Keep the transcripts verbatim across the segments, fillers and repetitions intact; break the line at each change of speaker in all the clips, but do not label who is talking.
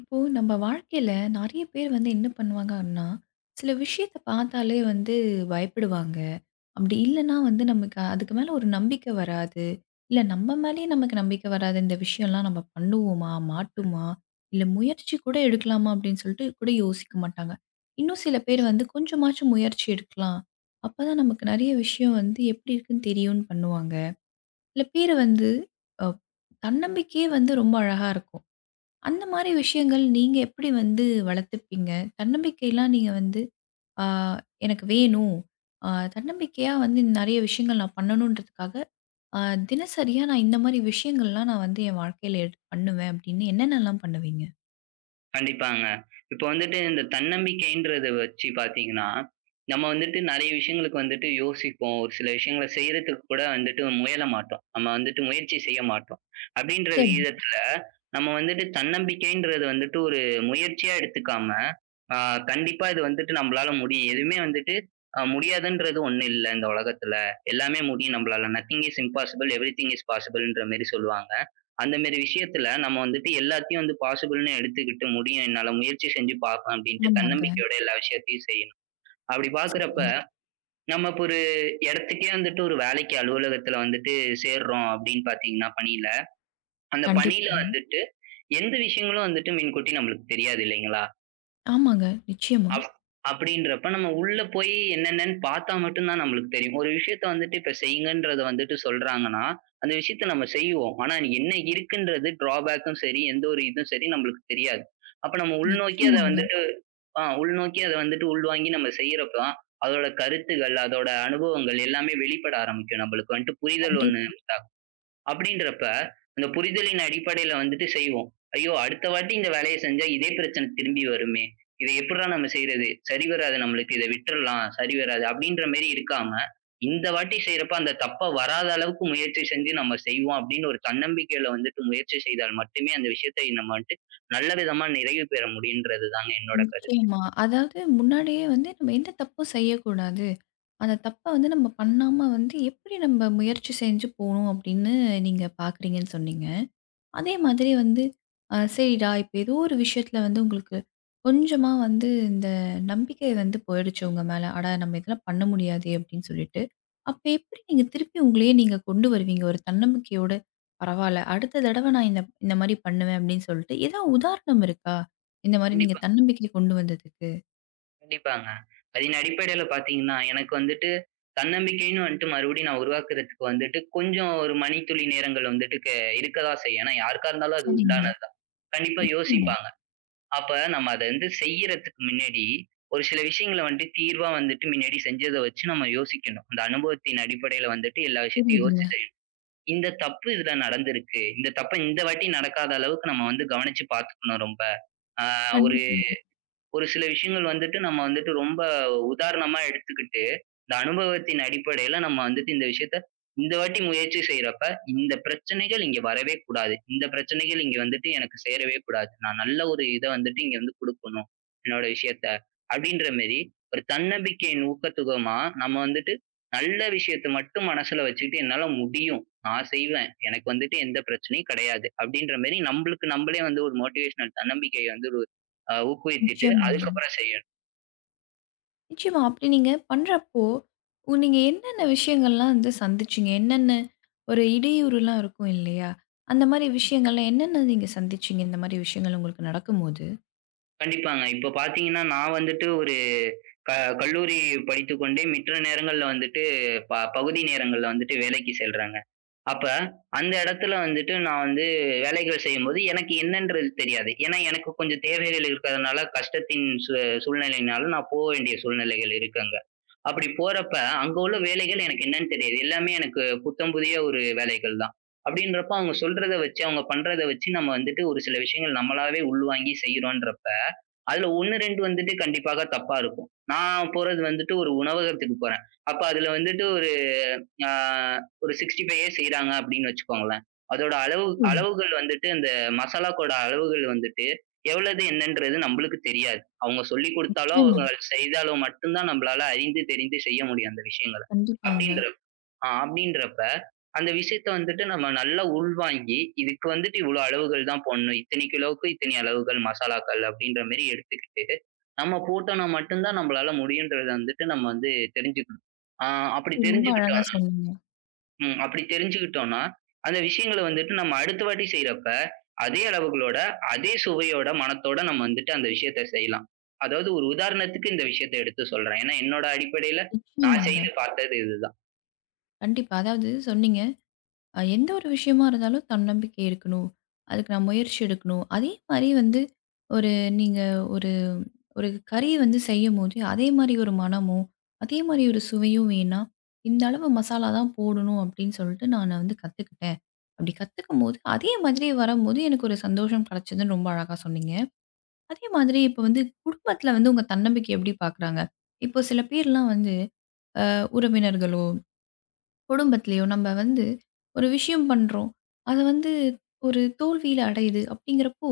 இப்போ நம்ம வாழ்க்கையில நிறைய பேர் வந்து என்ன பண்ணுவாங்க அப்படின்னா, சில விஷயத்த பார்த்தாலே வந்து பயப்படுவாங்க. அப்படி இல்லன்னா வந்து நமக்கு அதுக்கு மேல ஒரு நம்பிக்கை வராது. இல்ல நம்ம மேலயே நமக்கு நம்பிக்கை வராது. இந்த விஷயம்லாம் நம்ம பண்ணுவோமா? மாட்டுமா? இல்ல முயற்சி கூட எடுக்கலாமா? அப்படின்னு சொல்லிட்டு கூட யோசிக்க மாட்டாங்க. இன்னும் சில பேர் வந்து கொஞ்சமாச்சும் முயற்சி எடுக்கலாம். அப்பதான் நமக்கு நிறைய விஷயம் வந்து எப்படி இருக்குன்னு தெரியும்னு பண்ணுவாங்க. சில பேர் வந்து அ தன்னம்பிக்கையே வந்து ரொம்ப அழகா இருக்கும். அந்த மாரி விஷயங்கள் நீங்க எப்படி வந்து வளர்த்துப்பீங்க? தன்னம்பிக்கைலாம் நீங்க வந்து, ஆ எனக்கு வேணும். ஆ தன்னம்பிக்கையா வந்து நெறைய விஷயங்கள் நான் பண்ணணுன்றதுக்காக, ஆ தினசரியா நான் இந்த மாரி விஷயங்கள்லாம் நான் வந்து என் வாழ்க்கையில எடுத்து பண்ணுவேன் அப்படின்னு என்னென்னலாம் பண்ணுவீங்க?
கண்டிப்பாங்க. இப்ப வந்துட்டு இந்த தன்னம்பிக்கைன்றத வச்சு பார்த்தீங்கன்னா, நம்ம வந்துட்டு நெறைய விஷயங்களுக்கு வந்துட்டு யோசிப்போம். ஒரு சில விஷயங்கள செய்றதுக்கு கூட வந்துட்டு முயல மாட்டோம். நம்ம வந்துட்டு முயற்சி செய்ய மாட்டோம். அப்டின்ற
சரிங்க.
விகிதத்துல நம்ம வந்துட்டு தன்னம்பிக்கைன்றது வந்துட்டு ஒரு முயற்சியா எடுத்துக்காம, ஆ கண்டிப்பா இது வந்துட்டு நம்பளால முடியும். எதுவுமே வந்துட்டு அ முடியாதுன்றது ஒண்ணு இல்ல இந்த உலகத்துல. எல்லாமே முடியும் நம்பளால. Nothing is impossible, everything is பாசிபிள்ன்ற மாரி சொல்லுவாங்க. அந்த மாரி விஷயத்துல நம்ம வந்துட்டு எல்லாத்தையும் வந்து பாசிபிள்ன்னு எடுத்துக்கிட்டு, "முடியும் என்னால, முயற்சி செஞ்சு பார்ப்பேன்" அப்படின்ட்டு
ஆமாங்க.
தன்னம்பிக்கையோட எல்லா விஷயத்தையும் செய்யணும். அப்படி பார்க்குறப்ப,
சரி.
நம்ம இப்ப ஒரு இடத்துக்கே வந்துட்டு ஒரு வேலைக்கு அலுவலகத்துல வந்துட்டு சேர்றோம் அப்படின்னு பார்த்தீங்கன்னா பணியில, அந்த பணியில
கண்டிப்பாங்க.
வந்துட்டு எந்த விஷயங்களும் வந்துட்டு முன்கூட்டி நம்மளுக்கு தெரியாது இல்லைங்களா?
ஆமாங்க. நிச்சயமா.
அப் அப்படின்றப்ப நம்ம உள்ள போய் என்னென்னன்னு பார்த்தா மட்டும் தான் நம்மளுக்கு தெரியும். ஒரு விஷயத்த வந்துட்டு இப்ப செய்யுங்கன்றத வந்துட்டு சொல்றாங்கன்னா, அந்த விஷயத்த நம்ம செய்வோம். ஆனா என்ன இருக்குன்றது ட்ராபேக்கும் சரி, எந்த ஒரு இதுவும் சரி நம்மளுக்கு தெரியாது. அப்ப நம்ம உள்நோக்கி அத
நிச்சயமாங்க.
வந்துட்டு ஆ உள்நோக்கி அத வந்துட்டு உள்வாங்கி நம்ம செய்யறப்ப தான், அதோட கருத்துகள், அதோட அனுபவங்கள் எல்லாமே வெளிப்பட ஆரம்பிக்கும். நம்மளுக்கு வந்துட்டு புரிதல் ஒண்ணு அப்படின்றப்ப, அந்த புரிதலின் அடிப்படையில வந்துட்டு செய்வோம். ஐயோ! அடுத்த வாட்டி இந்த வேலைய செஞ்சா இதே பிரச்சனை திரும்பி வருமே. இத எப்புட்றா நம்ம செய்றது? சரி வராது நம்மளுக்கு. இத விட்டுறலாம். சரி வராது. அப்படின்ற மாரி இருக்காம, இந்த வாட்டி செய்றப்ப அந்த தப்ப வராத அளவுக்கு முயற்சி செஞ்சு நம்ம செய்வோம் அப்படின்னு ஒரு தன்னம்பிக்கையில வந்துட்டு முயற்சி செய்தால் மட்டுமே அந்த விஷயத்தை நம்ம வந்துட்டு நல்ல விதமா நிறைவு பெற முடியும்ன்றது தாங்க என்னோட கருத்து.
நிச்சயமா. அதாவது முன்னாடியே வந்து நம்ம எந்த தப்பும் செய்யக்கூடாது. அந்த தப்ப வந்து நம்ம பண்ணாம வந்து, எப்படி நம்ம முயற்சி செஞ்சு போணும் அப்படின்னு நீங்க பார்க்குறீங்கன்னு சொன்னீங்க. அதே மாதிரி வந்து அ சரிடா, இப்ப ஏதோ ஒரு விஷயத்துல வந்து உங்களுக்கு கொஞ்சமா வந்து இந்த நம்பிக்கை வந்து போயிடுச்சு உங்க மேல. "அடா! நம்ம இதெல்லாம் பண்ண முடியாதே!" அப்படின்னு சொல்லிட்டு. அப்ப எப்படி நீங்க திருப்பி உங்களையே நீங்க கொண்டு வருவீங்க ஒரு தன்னம்பிக்கையோட? "பரவால்ல, அடுத்த தடவ நான் இந்த இந்த மாரி பண்ணுவேன்." அப்படின்னு சொல்லிட்டு. ஏதாவது உதாரணம் இருக்கா? இந்த மாரி நீங்க
கண்டிப்பா
தன்னம்பிக்கை கொண்டு வந்ததுக்கு?
கண்டிப்பாங்க. அதன் அடிப்படையில பார்த்தீங்கன்னா, எனக்கு வந்துட்டு தன்னம்பிக்கைன்னு வந்துட்டு மறுபடியும் நான் உருவாக்குறதுக்கு வந்துட்டு கொஞ்சம் ஒரு மணித்துளி நேரங்கள் வந்துட்டு க இருக்க தான் செய்யும். ஏன்னா யாருக்கா இருந்தாலும் அது
சரிங்க.
உண்டானது தான். கண்டிப்பா
நிச்சயமா.
யோசிப்பாங்க. அப்ப நம்ம அத வந்து செய்யறதுக்கு முன்னாடி ஒரு சில விஷயங்கள வந்துட்டு தீர்வா வந்துட்டு முன்னாடி செஞ்சத வச்சு நம்ம யோசிக்கணும். அந்த அனுபவத்தின் அடிப்படையில வந்துட்டு எல்லா விஷயத்தையும்
புரியுதுங்க.
யோசிச்சு செய்யணும். இந்த தப்பு இதுல நடந்திருக்கு. இந்த தப்ப இந்த வாட்டி நடக்காத அளவுக்கு நம்ம வந்து கவனிச்சு பார்த்துக்கணும் ரொம்ப. அ ஒரு
கண்டிப்பாங்க.
ஒரு சில விஷயங்கள் வந்துட்டு நம்ம வந்துட்டு ரொம்ப உதாரணமா எடுத்துக்கிட்டு, இந்த அனுபவத்தின் அடிப்படையில நம்ம வந்துட்டு இந்த விஷயத்த இந்த வாட்டி முயற்சி செய்யறப்ப, இந்த பிரச்சனைகள் இங்க வரவே கூடாது. இந்த பிரச்சனைகள் இங்க வந்துட்டு எனக்கு சேரவே கூடாது. நான் நல்ல ஒரு இத வந்துட்டு இங்க வந்து குடுக்கணும், என்னோட விஷயத்த. அப்படின்ற மாரி ஒரு தன்னம்பிக்கையின் ஊக்கத்துகமா நம்ம வந்துட்டு நல்ல விஷயத்த மட்டும் மனசுல வச்சுக்கிட்டு என்னால முடியும். நான் செய்வேன். எனக்கு வந்துட்டு எந்த பிரச்சனையும் கிடையாது. அப்படின்ற மாரி நம்மளுக்கு நம்மளே வந்து ஒரு மோட்டிவேஷனல் தன்னம்பிக்கைய வந்து ஒரு அ ஊக்குவித்துட்டு
நிச்சயமாங்க.
அதுக்கப்புறம் செய்யணும்.
நிச்சயமா. அப்படி நீங்க பண்றப்போ, உ நீங்க என்னென்ன விஷயங்கள்லாம் வந்து சந்திச்சீங்க? என்னென்ன ஒரு இடையூறுலாம் இருக்கும் இல்லையா? அந்த மாரி விஷயங்கள்லாம் என்னென்ன நீங்க சந்திச்சீங்க? இந்த மாரி விஷயங்கள் உங்களுக்கு நடக்கும்போது?
கண்டிப்பாங்க. இப்போ பார்த்தீங்கன்னா, நான் வந்துட்டு ஒரு க கல்லூரி படித்துக்கொண்டே மற்ற நேரங்கள்ல வந்துட்டு ப பகுதி நேரங்கள்ல வந்துட்டு வேலைக்கு செல்றேங்க. அப்ப அந்த இடத்துல வந்துட்டு நான் வந்து வேலைகள் செய்யும்போது எனக்கு என்னன்றது தெரியாது. ஏன்னா, எனக்கு கொஞ்சம் தேவைகள் இருக்கிறதுனால கஷ்டத்தின் சூ சூழ்நிலையினால நான் போ வேண்டிய சூழ்நிலைகள் இருக்கு அங்க. அப்படி போறப்ப அங்க உள்ள வேலைகள் எனக்கு என்னன்னு தெரியாது. எல்லாமே எனக்கு புத்தம் புதிய ஒரு வேலைகள் தான். அப்படின்றப்ப அவங்க சொல்றத வச்சு, அவங்க பண்றத வச்சு நம்ம வந்துட்டு ஒரு சில விஷயங்கள் நம்மளாவே உள்வாங்கி செய்றோன்றப்ப அதுல ஒண்ணு, ரெண்டு வந்துட்டு கண்டிப்பாக தப்பா இருக்கும். நான் போறது வந்துட்டு ஒரு உணவகத்துக்கு போறேன். அப்ப அதுல வந்துட்டு ஒரு ஆ ஒரு அறுபத்தி ஐந்து ஏ செய்றாங்க அப்படின்னு வச்சுக்கோங்களேன். அதோட அளவு
ஓ!
அளவுகள் வந்துட்டு அந்த மசாலாக்கோட அளவுகள் வந்துட்டு எவ்வளது என்னன்றது நம்மளுக்கு தெரியாது. அவங்க சொல்லிக் குடுத்தாலோ,
நிச்சயமா.
அவங்க செய்தாலோ மட்டும் தான் நம்மளால அறிந்து தெரிந்து செய்ய முடியும் அந்த விஷயங்கள.
கண்டிப்பாங்க.
அப்படின்ற ஆ அப்படின்றப்ப, அந்த விஷயத்த வந்துட்டு நம்ம நல்லா உள்வாங்கி, இதுக்கு வந்துட்டு இவ்வளோ அளவுகள் தான் போடணும். இத்தனை கிலோவுக்கு இத்தனை அளவுகள் மசாலாக்கள் அப்படின்ற மாரி எடுத்துக்கிட்டு, நம்ம போட்டோம்னா மட்டும் தான் நம்மளால முடியுன்றத வந்துட்டு நம்ம வந்து தெரிஞ்சுக்கணும். ஆ அப்படி
ரொம்ப அழகா
தெரிஞ்சுக்கிட்டோம்.
சொன்னீங்க.
ம். அப்படி தெரிஞ்சுக்கிட்டோம்னா, அந்த விஷயங்கள வந்துட்டு நம்ம அடுத்த வாட்டி செய்றப்ப, அதே அளவுகளோட, அதே சுவையோட, மணத்தோட நம்ம வந்துட்டு அந்த விஷயத்த செய்யலாம். அதாவது ஒரு உதாரணத்துக்கு இந்த விஷயத்த எடுத்து சொல்றேன். ஏன்னா என்னோட அடிப்படையில நான்
நிச்சயமாங்க.
செய்து பார்த்தது இதுதான்.
கண்டிப்பா. அதாவது சொன்னீங்க, அ எந்த ஒரு விஷயமா இருந்தாலும் தன்னம்பிக்கை இருக்கணும். அதுக்கு நான் முயற்சி எடுக்கணும். அதே மாரி வந்து ஒரு நீங்க ஒரு ஒரு கறி வந்து செய்யும்போது, அதே மாரி ஒரு மணமும், அதே மாரி ஒரு சுவையும் வேணா, இந்த அளவு மசாலா தான் போடணும் அப்டின்னு சொல்லிட்டு நான் வந்து கத்துக்கிட்டேன். அப்டி கத்துக்கும்போது, அதே மாதிரி வரம்போது எனக்கு ஒரு சந்தோஷம் கெடைச்சதுன்னு ரொம்ப அழகா சொன்னீங்க. அதே மாதிரி இப்ப வந்து குடும்பத்துல வந்து உங்க தன்னம்பிக்கை எப்டி பாக்குறாங்க? இப்போ சில பேர்லாம் வந்து அ உறவினர்களோ, குடும்பத்திலயோ நம்ம வந்து ஒரு விஷயம் பண்றோம். அது வந்து ஒரு தோல்வியில அடையுது அப்டிங்கிறப்போ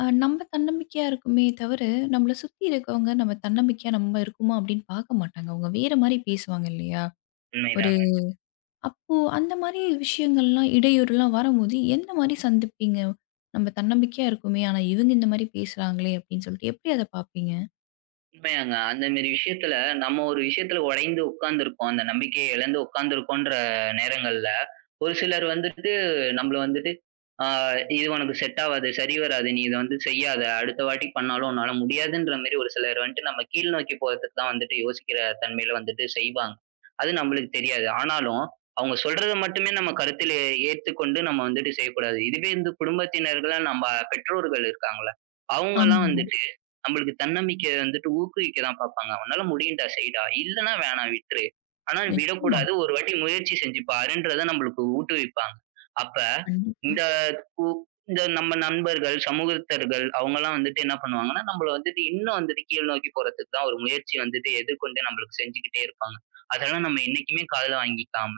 அ நம்ம தன்னம்பிக்கையா இருக்குமே தவிர, நம்மள சுத்தி இருக்கவங்க நம்ம தன்னம்பிக்கையா நம்ம இருக்கோமா அப்படின்னு பார்க்க மாட்டாங்க. அவங்க வேற மாரி பேசுவாங்க இல்லையா? ஒரு
உண்மைதாங்க.
அப்போ அந்த மாரி விஷயங்கள்லாம் இடையூறுலாம் வரும்போது எந்த மாரி சந்திப்பீங்க? நம்ம தன்னம்பிக்கையா இருக்கோமே, ஆனா இவங்க இந்த மாரி பேசுறாங்களே அப்படின்னு சொல்லிட்டு எப்படி அத பார்ப்பீங்க?
உண்மையாங்க. அந்த மேரி விஷயத்துல நம்ம ஒரு விஷயத்துல உடைந்து உட்கார்ந்திருப்போம். அந்த நம்பிக்கைய இழந்து உட்கார்ந்திருக்கோன்ற நேரங்கள்ல, ஒரு சிலர் வந்துட்டு நம்மள வந்துட்டு, "ஆ இது உனக்கு செட் ஆவாது. சரி வராது. நீ இத வந்து செய்யாத. அடுத்த வாட்டி பண்ணாலும் உன்னால முடியாதுன்ற" மாரி ஒரு சிலர் வந்துட்டு நம்ம கீழ் நோக்கி போறதுக்கு தான் வந்துட்டு யோசிக்கிற தன்மையில வந்துட்டு செய்வாங்க. அது நம்மளுக்கு தெரியாது. ஆனாலும் அவங்க சொல்றத மட்டுமே நம்ம கருத்தில் ஏத்துக்கொண்டு நம்ம வந்துட்டு செய்யக்கூடாது. இதுவே இந்த குடும்பத்தினர்களா நம்ம பெற்றோர்கள் இருக்காங்கல்ல, அவங்கலாம்
ஆமாங்க.
வந்துட்டு நம்மளுக்கு தன்னம்பிக்கைய வந்துட்டு ஊக்குவிக்க தான் பார்ப்பாங்க. "உன்னால முடியும்டா, செய்டா. இல்லன்னா வேணாம் விட்டுரு. ஆனா
நிச்சயமா.
விடக்கூடாது. ஒரு வாட்டி முயற்சி செஞ்சு பாருன்றத" நம்மளுக்கு ஊட்டுவிப்பாங்க. அப்ப
கண்டிப்பா.
இந்த கூ இந்த நம்ம நண்பர்கள், சமூகத்தர்கள் அவங்கலாம் வந்துட்டு என்ன பண்ணுவாங்கன்னா, நம்மள வந்துட்டு இன்னும் வந்துட்டு கீழ் நோக்கி போறதுக்கு தான் ஒரு முயற்சி வந்துட்டு எதிர்கொண்டு நம்மளுக்கு செஞ்சுக்கிட்டே இருப்பாங்க. அதெல்லாம் நம்ம என்னைக்குமே காதுல வாங்கிக்காம,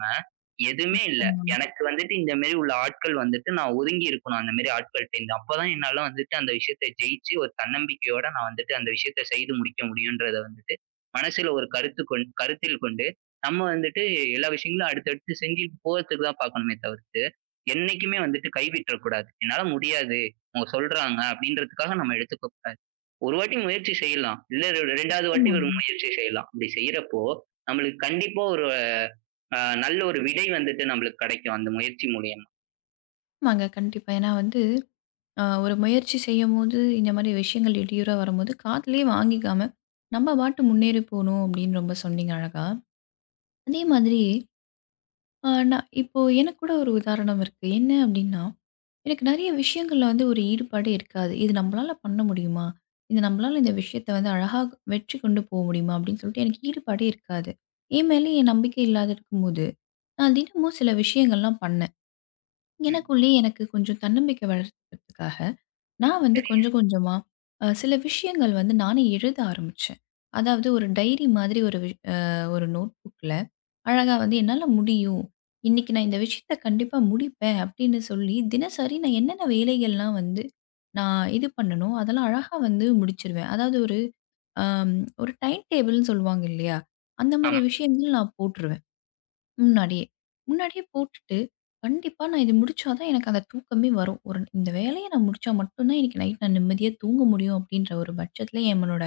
எதுவுமே இல்ல.
நிச்சயமாங்க,
எனக்கு வந்துட்டு இந்த மாரி உள்ள ஆட்கள் வந்துட்டு நான் ஒதுங்கி இருக்கணும் அந்த மாரி ஆட்கள்ட்டேருந்து. அப்பதான் என்னால வந்துட்டு அந்த விஷயத்த ஜெயிச்சு ஒரு தன்னம்பிக்கையோட நான் வந்துட்டு அந்த விஷயத்த செய்து முடிக்க முடியும்ன்றத வந்துட்டு மனசுல ஒரு கருத்து கொண் கருத்தில் கொண்டு, நம்ம வந்துட்டு எல்லா விஷயங்களும் அடுத்தடுத்து செஞ்சுட்டு போறதுக்கு தான் பார்க்கணுமே தவிர்த்து என்னைக்குமே வந்துட்டு கைவிட்றக்கூடாது. என்னால முடியாது. அவங்க சொல்றாங்க அப்படின்றதுக்காக நம்ம எடுத்துக்க கூடாது. ஒரு வாட்டி முயற்சி செய்யலாம். இல்ல ரெ ரெண்டாவது வாட்டி ஒரு
நிச்சயமாங்க.
முயற்சி செய்யலாம். அப்படி செய்யறப்போ, நம்மளுக்கு கண்டிப்பா ஒரு அ நல்ல ஒரு விடை வந்துட்டு நம்மளுக்கு கிடைக்கும் அந்த முயற்சி மூலியமா.
ஆமாங்க கண்டிப்பா. ஏன்னா வந்து அ ஒரு முயற்சி செய்யும்போது இந்த மாரி விஷயங்கள் இடையூறா வரும்போது காதுலயே வாங்கிக்காம, நம்ம பாட்டு முன்னேறி போணும் அப்படின்னு ரொம்ப சொன்னீங்க அழகா. அதே மாதிரி அ நான் இப்போ எனக்கு கூட ஒரு உதாரணம் இருக்கு. என்ன அப்டின்னா, எனக்கு நெறைய விஷயங்கள்ல வந்து ஒரு ஈடுபாடு இருக்காது. இது நம்மளால பண்ண முடியுமா? இது நம்மளால இந்த விஷயத்த வந்து அழகா வெற்றி கொண்டு போக முடியுமா? அப்டின்னு சொல்லிட்டு எனக்கு ஈடுபாடே இருக்காது. என் மேல என் நம்பிக்கை இல்லாத இருக்கும்போது, நான் தினமும் சில விஷயங்கள்லாம் பண்ணேன்.
ம்.
எனக்குள்ளேயே எனக்கு கொஞ்சம் தன்னம்பிக்கை வளர்த்துக்கிறதுக்காக. நான் வந்து
சரி.
கொஞ்சம் கொஞ்சமா அ சில விஷயங்கள் வந்து நானே எழுத ஆரம்பிச்சேன். அதாவது ஒரு டைரி மாதிரி ஒரு வி அ ஒரு நோட் புக்ல அழகா வந்து என்னால முடியும். இன்னைக்கு நான் இந்த விஷயத்த கண்டிப்பா முடிப்பேன் அப்படின்னு சொல்லி தினசரி நான் என்னென்ன வேலைகள்லாம் வந்து நான் இது பண்ணனோ, அதெல்லாம் அழகா வந்து முடிச்சிருவேன். அதாவது ஒரு அம் ஒரு டைம் டேபிள்ன்னு சொல்லுவாங்க இல்லையா? அந்த மாரி
ஆமா.
விஷயங்கள் நான் போட்டுருவேன். முன்னாடியே. முன்னாடியே போட்டுட்டு, கண்டிப்பா நான் இது முடிச்சா தான் எனக்கு அந்த தூக்கமே வரும். ஒரு இந்த வேலைய நான் முடிச்சா மட்டும் தான் இன்னைக்கு நைட் நான் நிம்மதியா தூங்க முடியும், அப்படின்ற ஒரு பட்சத்தில என்னோட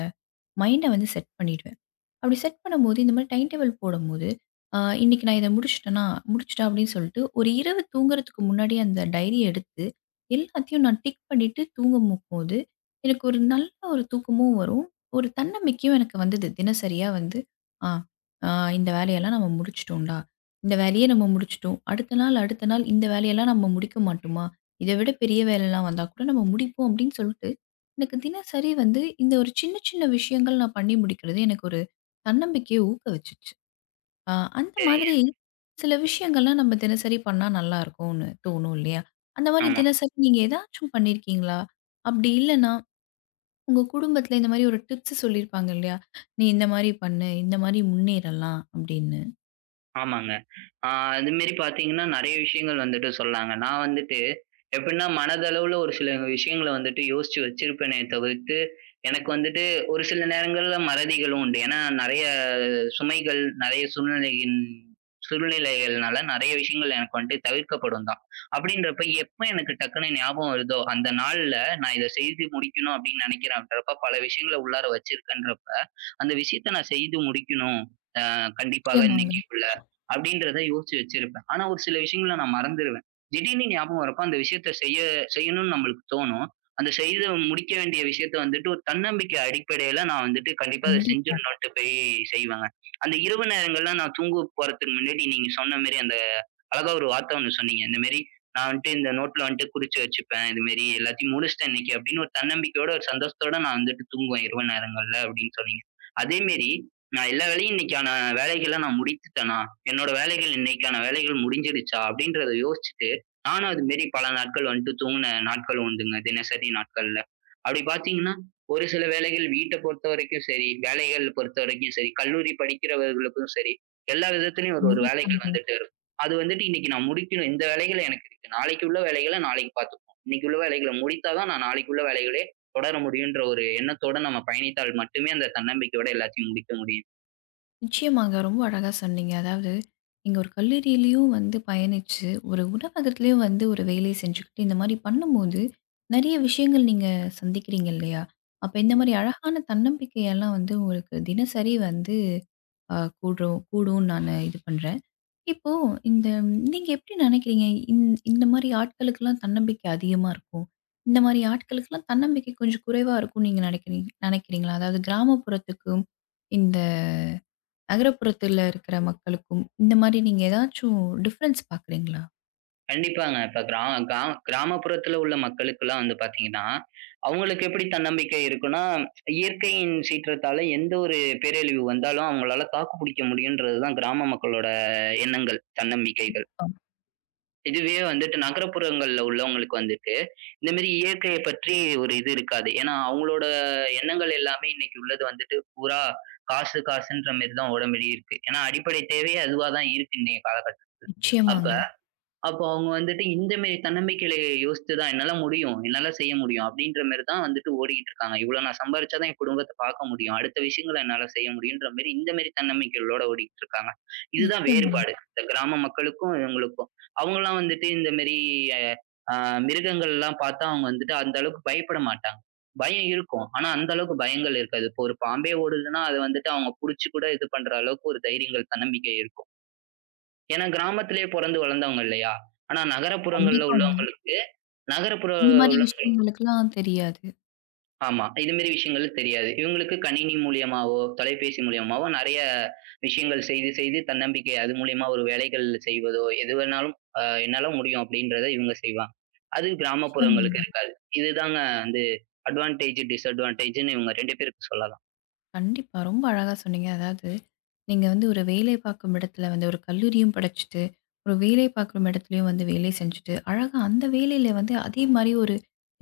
மைண்ட வந்து செட் பண்ணிடுவேன். அப்படி செட் பண்ணும்போது, இந்த மாரி டைம் டேபிள் போடும்போது, அ இன்னைக்கு நான் இத முடிச்சுட்டேனா, முடிச்சுட்டேன் அப்படின்னு சொல்லிட்டு, ஒரு இரவு தூங்குறதுக்கு முன்னாடி அந்த டைரிய எடுத்து, எல்லாத்தையும் நான் டிக் பண்ணிட்டு தூங்கும்போது, எனக்கு ஒரு நல்ல ஒரு தூக்கமும் வரும். ஒரு தன்னம்பிக்கையும் எனக்கு வந்தது. தினசரியா வந்து, ஆ ஆ இந்த வேலையெல்லாம் நம்ம முடிச்சுட்டோம்டா. இந்த வேலையே நம்ம முடிச்சுட்டோம். அடுத்த நாள் அடுத்த நாள் இந்த வேலையெல்லாம் நம்ம முடிக்க மாட்டோமா? இத விட பெரிய வேலைலாம் வந்தா கூட நம்ம முடிப்போம் அப்படின்னு சொல்லிட்டு, எனக்கு தினசரி வந்து இந்த ஒரு சின்ன சின்ன விஷயங்கள் நான் பண்ணி முடிக்கிறது எனக்கு ஒரு தன்னம்பிக்கைய ஊக்குவிச்சுச்சு. அ அந்த
சரிங்க.
மாதிரி சில விஷயங்கள்லாம் நம்ம தினசரி பண்ணா நல்லாருக்கும்னு தோணும் இல்லையா? அந்த மாரி
ஆமா.
தினசரி நீங்க ஏதாச்சும் பண்ணியிருக்கீங்களா? அப்படி இல்லன்னா, உங்க குடும்பத்துல இந்த மாரி ஒரு டிப்ஸ் சொல்லியிருப்பாங்க இல்லையா? "நீ இந்த மாரி பண்ணு, இந்த மாரி முன்னேறலாம்" அப்படின்னு.
ஆமாங்க. ஆ அது மாரி பார்த்தீங்கன்னா, நெறைய விஷயங்கள் வந்துட்டு சொல்லாங்க. நான் வந்துட்டு எப்படின்னா, மனதளவுல ஒரு சில விஷயங்கள வந்துட்டு யோசிச்சு வச்சிருப்பேனே தவிர்த்து, எனக்கு வந்துட்டு ஒரு சில நேரங்கள்ல மறதிகளும் உண்டு. ஏன்னா, நெறைய சுமைகள் நிறைய சூழ்நிலையின் சூழ்நிலைகள்னால நிறைய விஷயங்கள் எனக்கு வந்துட்டு தவிர்க்கப்படும் தான். அப்படின்றப்ப எப்ப எனக்கு டக்குன்னு ஞாபகம் வருதோ, அந்த நாள்ல நான் இத செய்து முடிக்கணும் அப்படின்னு நினைக்கிறேன் அப்படின்றப்ப, பல விஷயங்கள உள்ளார வச்சிருக்கேன்றப்ப, அந்த விஷயத்த நான் செய்து முடிக்கணும். நான் கண்டிப்பாக
நிச்சயமாங்க.
இன்னைக்குள்ள அப்படின்றத யோசிச்சு வச்சிருப்பேன். ஆனா ஒரு சில விஷயங்கள நான் மறந்துருவேன். திடீர்னு ஞாபகம் வரப்ப அந்த விஷயத்த செய்ய செய்யணும்னு நம்மளுக்கு தோணும். அந்த செய்து முடிக்க வேண்டிய விஷயத்த வந்துட்டு ஒரு தன்னம்பிக்கை அடிப்படையில நான் வந்துட்டு கண்டிப்பா அத
கண்டிப்பா,
செஞ்சிடணுன்ட்டு போய் செய்வேங்க. அந்த இரவு நேரங்கள்ல நான் தூங்க போறதுக்கு முன்னாடி நீங்க சொன்ன மாரி அந்த அழகா ஒரு வார்த்தை ஒண்ணு சொன்னீங்க. இந்த மாரி நான் வந்துட்டு இந்த நோட்ல வந்துட்டு குறிச்சு வச்சுப்பேன். இது மாரி எல்லாத்தையும் முடிச்சுட்டேன் இன்னைக்கு அப்படின்னு ஒரு தன்னம்பிக்கையோட, ஒரு சந்தோஷத்தோட நான் வந்துட்டு தூங்குவேன் இரவு நேரங்கள்ல அப்படின்னு சொன்னீங்க. அதே மாரி நான் எல்லா வேலையும் இன்னைக்கான வேலைகள நான் முடித்துட்டேனா? என்னோட வேலைகள் இன்னைக்கான வேலைகள் முடிஞ்சிடுச்சா? அப்படின்றத யோசிச்சுட்டு, நானும் அது மாரி பல நாட்கள் வந்துட்டு தூங்குன நாட்கள் உண்டுங்க. தினசரி நாட்கள்ல. அப்படி பார்த்தீங்கன்னா, ஒரு சில வேலைகள் வீட்ட பொறுத்தவரைக்கும் சரி, வேலைகள் பொறுத்தவரைக்கும் சரி, கல்லூரி படிக்கிறவர்களுக்கும் சரி, எல்லா விதத்திலயும் ஒரு ஒரு வேலைகள்
கண்டிப்பாங்க.
வந்துட்டு அது வந்துட்டு இன்னைக்கு நான் முடிக்கணும். இந்த வேலைகள் எனக்கு இருக்கு. நாளைக்கு உள்ள வேலைகள நாளைக்கு பார்த்துப்போம். இன்னைக்கு உள்ள வேலைகள முடித்தா தான் நான் நாளைக்கு உள்ள வேலைகளே தொடர முடியுன்ற ஒரு எண்ணத்தோட நம்ம பயணித்தால் மட்டுமே அந்த தன்னம்பிக்கையோட எல்லாத்தையும் முடிக்க முடியும்.
நிச்சயமாங்க. ரொம்ப அழகா சொன்னீங்க. அதாவது, நீங்க ஒரு கல்லூரியிலயும் வந்து பயணிச்சு, ஒரு உணவகத்திலயும் வந்து ஒரு வேலை செஞ்சுக்கிட்டு, இந்த மாரி பண்ணும்போது, நெறைய விஷயங்கள் நீங்க சந்திக்கிறீங்க இல்லையா? அப்ப இந்த
ஆமா.
மாரி அழகான தன்னம்பிக்கையெல்லாம் வந்து உங்களுக்கு தினசரி வந்து அ கூடும் கூடும்னு நானு இது பண்றேன். இப்போ இந்த நீங்க எப்படி நெனைக்கிறீங்க? இந் இந்த மாரி ஆட்களுக்கெல்லாம் தன்னம்பிக்கை அதிகமா இருக்கும். இந்த மாரி ஆட்களுக்கெல்லாம் தன்னம்பிக்கை கொஞ்சம் குறைவா இருக்கும்னு நீங்க நெனைக்கிறீங் நெனைக்கிறீங்களா? அதாவது கிராமப்புறத்துக்கும், இந்த நகரப்புறத்துல இருக்கிற மக்களுக்கும், இந்த மாரி நீங்க ஏதாச்சும் டிஃபரன்ஸ் பார்க்குறீங்களா?
கண்டிப்பாங்க. இப்ப கிரா கிரா கிராமப்புறத்துல உள்ள மக்களுக்கெல்லாம் வந்து பார்த்தீங்கன்னா, அவங்களுக்கு எப்படி தன்னம்பிக்கை இருக்குன்னா, இயற்கையின் சீற்றத்தால எந்த ஒரு பேரழிவு வந்தாலும் அவங்களால தாக்கு பிடிக்க முடியுன்றது தான் கிராம மக்களோட எண்ணங்கள், தன்னம்பிக்கைகள்.
அ
இதுவே வந்துட்டு நகரப்புறங்கள்ல உள்ளவங்களுக்கு வந்துட்டு, இந்த மாரி இயற்கைய பற்றி ஒரு இது இருக்காது. ஏன்னா, அவங்களோட எண்ணங்கள் எல்லாமே இன்னைக்கு உள்ளது வந்துட்டு பூரா காசு, காசுன்ற மாரி தான் ஓட மாரி இருக்கு. ஏன்னா, அடிப்படை தேவையே அதுவா தான் இருக்கு இன்னைய காலகட்டத்துல. அப்ப
நிச்சயமாங்க,
அப்போ அவங்க வந்துட்டு இந்த மேரி தன்னம்பிக்கையில யோசித்து தான், "என்னால முடியும். என்னால செய்ய முடியும்." அப்படீன்ற மாரி தான் வந்துட்டு ஓடிக்கிட்டு இருக்காங்க. "இவ்வளோ நான் சம்பாரிச்சா தான் என் குடும்பத்த பார்க்க முடியும். அடுத்த விஷயங்கள என்னால செய்ய முடியும்ன்ற" மாரி இந்த மாரி தன்னம்பிக்கைகளோட ஓடிக்கிட்டு இருக்காங்க. இதுதான்
நிச்சயமாங்க.
வேறுபாடு. இந்த கிராம மக்களுக்கும், இவங்களுக்கும். அவங்கலாம் வந்துட்டு இந்த மாரி அ மிருகங்கள்லாம் பார்த்தா அவங்க வந்துட்டு அந்த அளவுக்கு பயப்பட மாட்டாங்க. பயம் இருக்கும். ஆனா அந்த அளவுக்கு பயங்கள் இருக்காது. இப்போ ஒரு பாம்பே ஓடுதுன்னா, அத வந்துட்டு அவங்க புடிச்சு கூட இது பண்ற அளவுக்கு ஒரு தைரியங்கள், தன்னம்பிக்கை இருக்கும். ஏன்னா கிராமத்திலேயே பிறந்து வளர்ந்தவங்க இல்லையா? ஆனா நகரப்புறங்கள்ல
கண்டிப்பாங்க.
உள்ளவங்களுக்கு நகரப்புற
இந்த மாரி
உள்ளவங்களுக்கு
விஷயங்களுக்கெல்லாம் தெரியாது.
ஆமா. இது மாரி விஷயங்கள் தெரியாது. இவங்களுக்கு கணினி மூலியமாவோ, தொலைபேசி மூலியமாவோ நெறைய விஷயங்கள் செய்து செய்து தன்னம்பிக்கை அது மூலியமா ஒரு வேலைகள் செய்வதோ, எது வேணாலும் அ என்னால முடியும் அப்படின்றத இவங்க செய்வாங்க. அது கிராமப்புறங்களுக்கு
நிச்சயமாங்க.
இருக்காது. இதுதாங்க வந்து அட்வான்டேஜ், டிஸ்அட்வான்டேஜ்ன்னு இவங்க ரெண்டு பேருக்கும் சொல்லலாம்.
கண்டிப்பா. ரொம்ப அழகா சொன்னீங்க. அதாவது, நீங்க வந்து ஒரு வேலை பார்க்கும் இடத்துல வந்து ஒரு கல்லூரியும் படிச்சுட்டு, ஒரு வேலை பார்க்கும் இடத்துலயும் வந்து வேலை செஞ்சுட்டு, அழகா அந்த வேலையில வந்து அதே மாரி ஒரு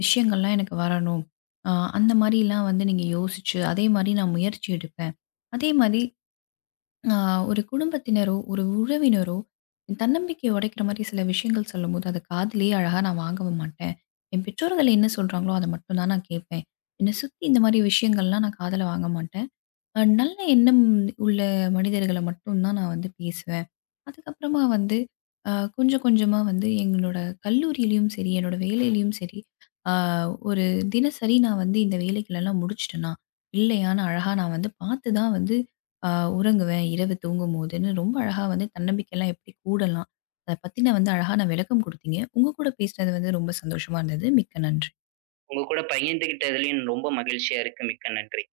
விஷயங்கள்லாம் எனக்கு வரணும். அ அந்த மாரிலாம் வந்து நீங்க யோசிச்சு, அதே மாரி நான் முயற்சி எடுப்பேன். அதே மாரி ஆ ஒரு குடும்பத்தினரோ, ஒரு உறவினரோ தன்னம்பிக்கைய உடைக்கிற மாரி சில விஷயங்கள் சொல்லும்போது, அத காதிலேயே அழகா நான் வாங்கவே மாட்டேன். என் பெற்றோர்கள் என்ன சொல்றாங்களோ, அத மட்டும் தான் நான் கேட்பேன். என்ன சுத்தி இந்த மாரி விஷயங்கள்லாம் நான் காதுல வாங்க மாட்டேன். அ நல்ல எண்ணம் உள்ள மனிதர்கள மட்டும் தான் நான் வந்து பேசுவேன். அதுக்கப்புறமா வந்து அ கொஞ்சம் கொஞ்சமா வந்து எங்களோட கல்லூரியிலயும் சரி, என்னோட வேலையிலயும் சரி, அ ஒரு தினசரி நான் வந்து இந்த வேலைகளெல்லாம் முடிச்சுட்டேனா, இல்லையான்னு அழகா நான் வந்து பார்த்து தான் வந்து அ உறங்குவேன் இரவு தூங்கும்போதுன்னு ரொம்ப அழகா வந்து தன்னம்பிக்கைலாம் எப்படி கூடலாம், அத பத்தின வந்து அழகா நான் விளக்கம் குடுத்தீங்க. உங்க கூட பேசினது வந்து ரொம்ப சந்தோஷமா இருந்தது. மிக்க நன்றி.
உங்க கூட பகிர்ந்துகிட்டதுலயும் ரொம்ப மகிழ்ச்சியா இருக்கு. மிக்க நன்றி.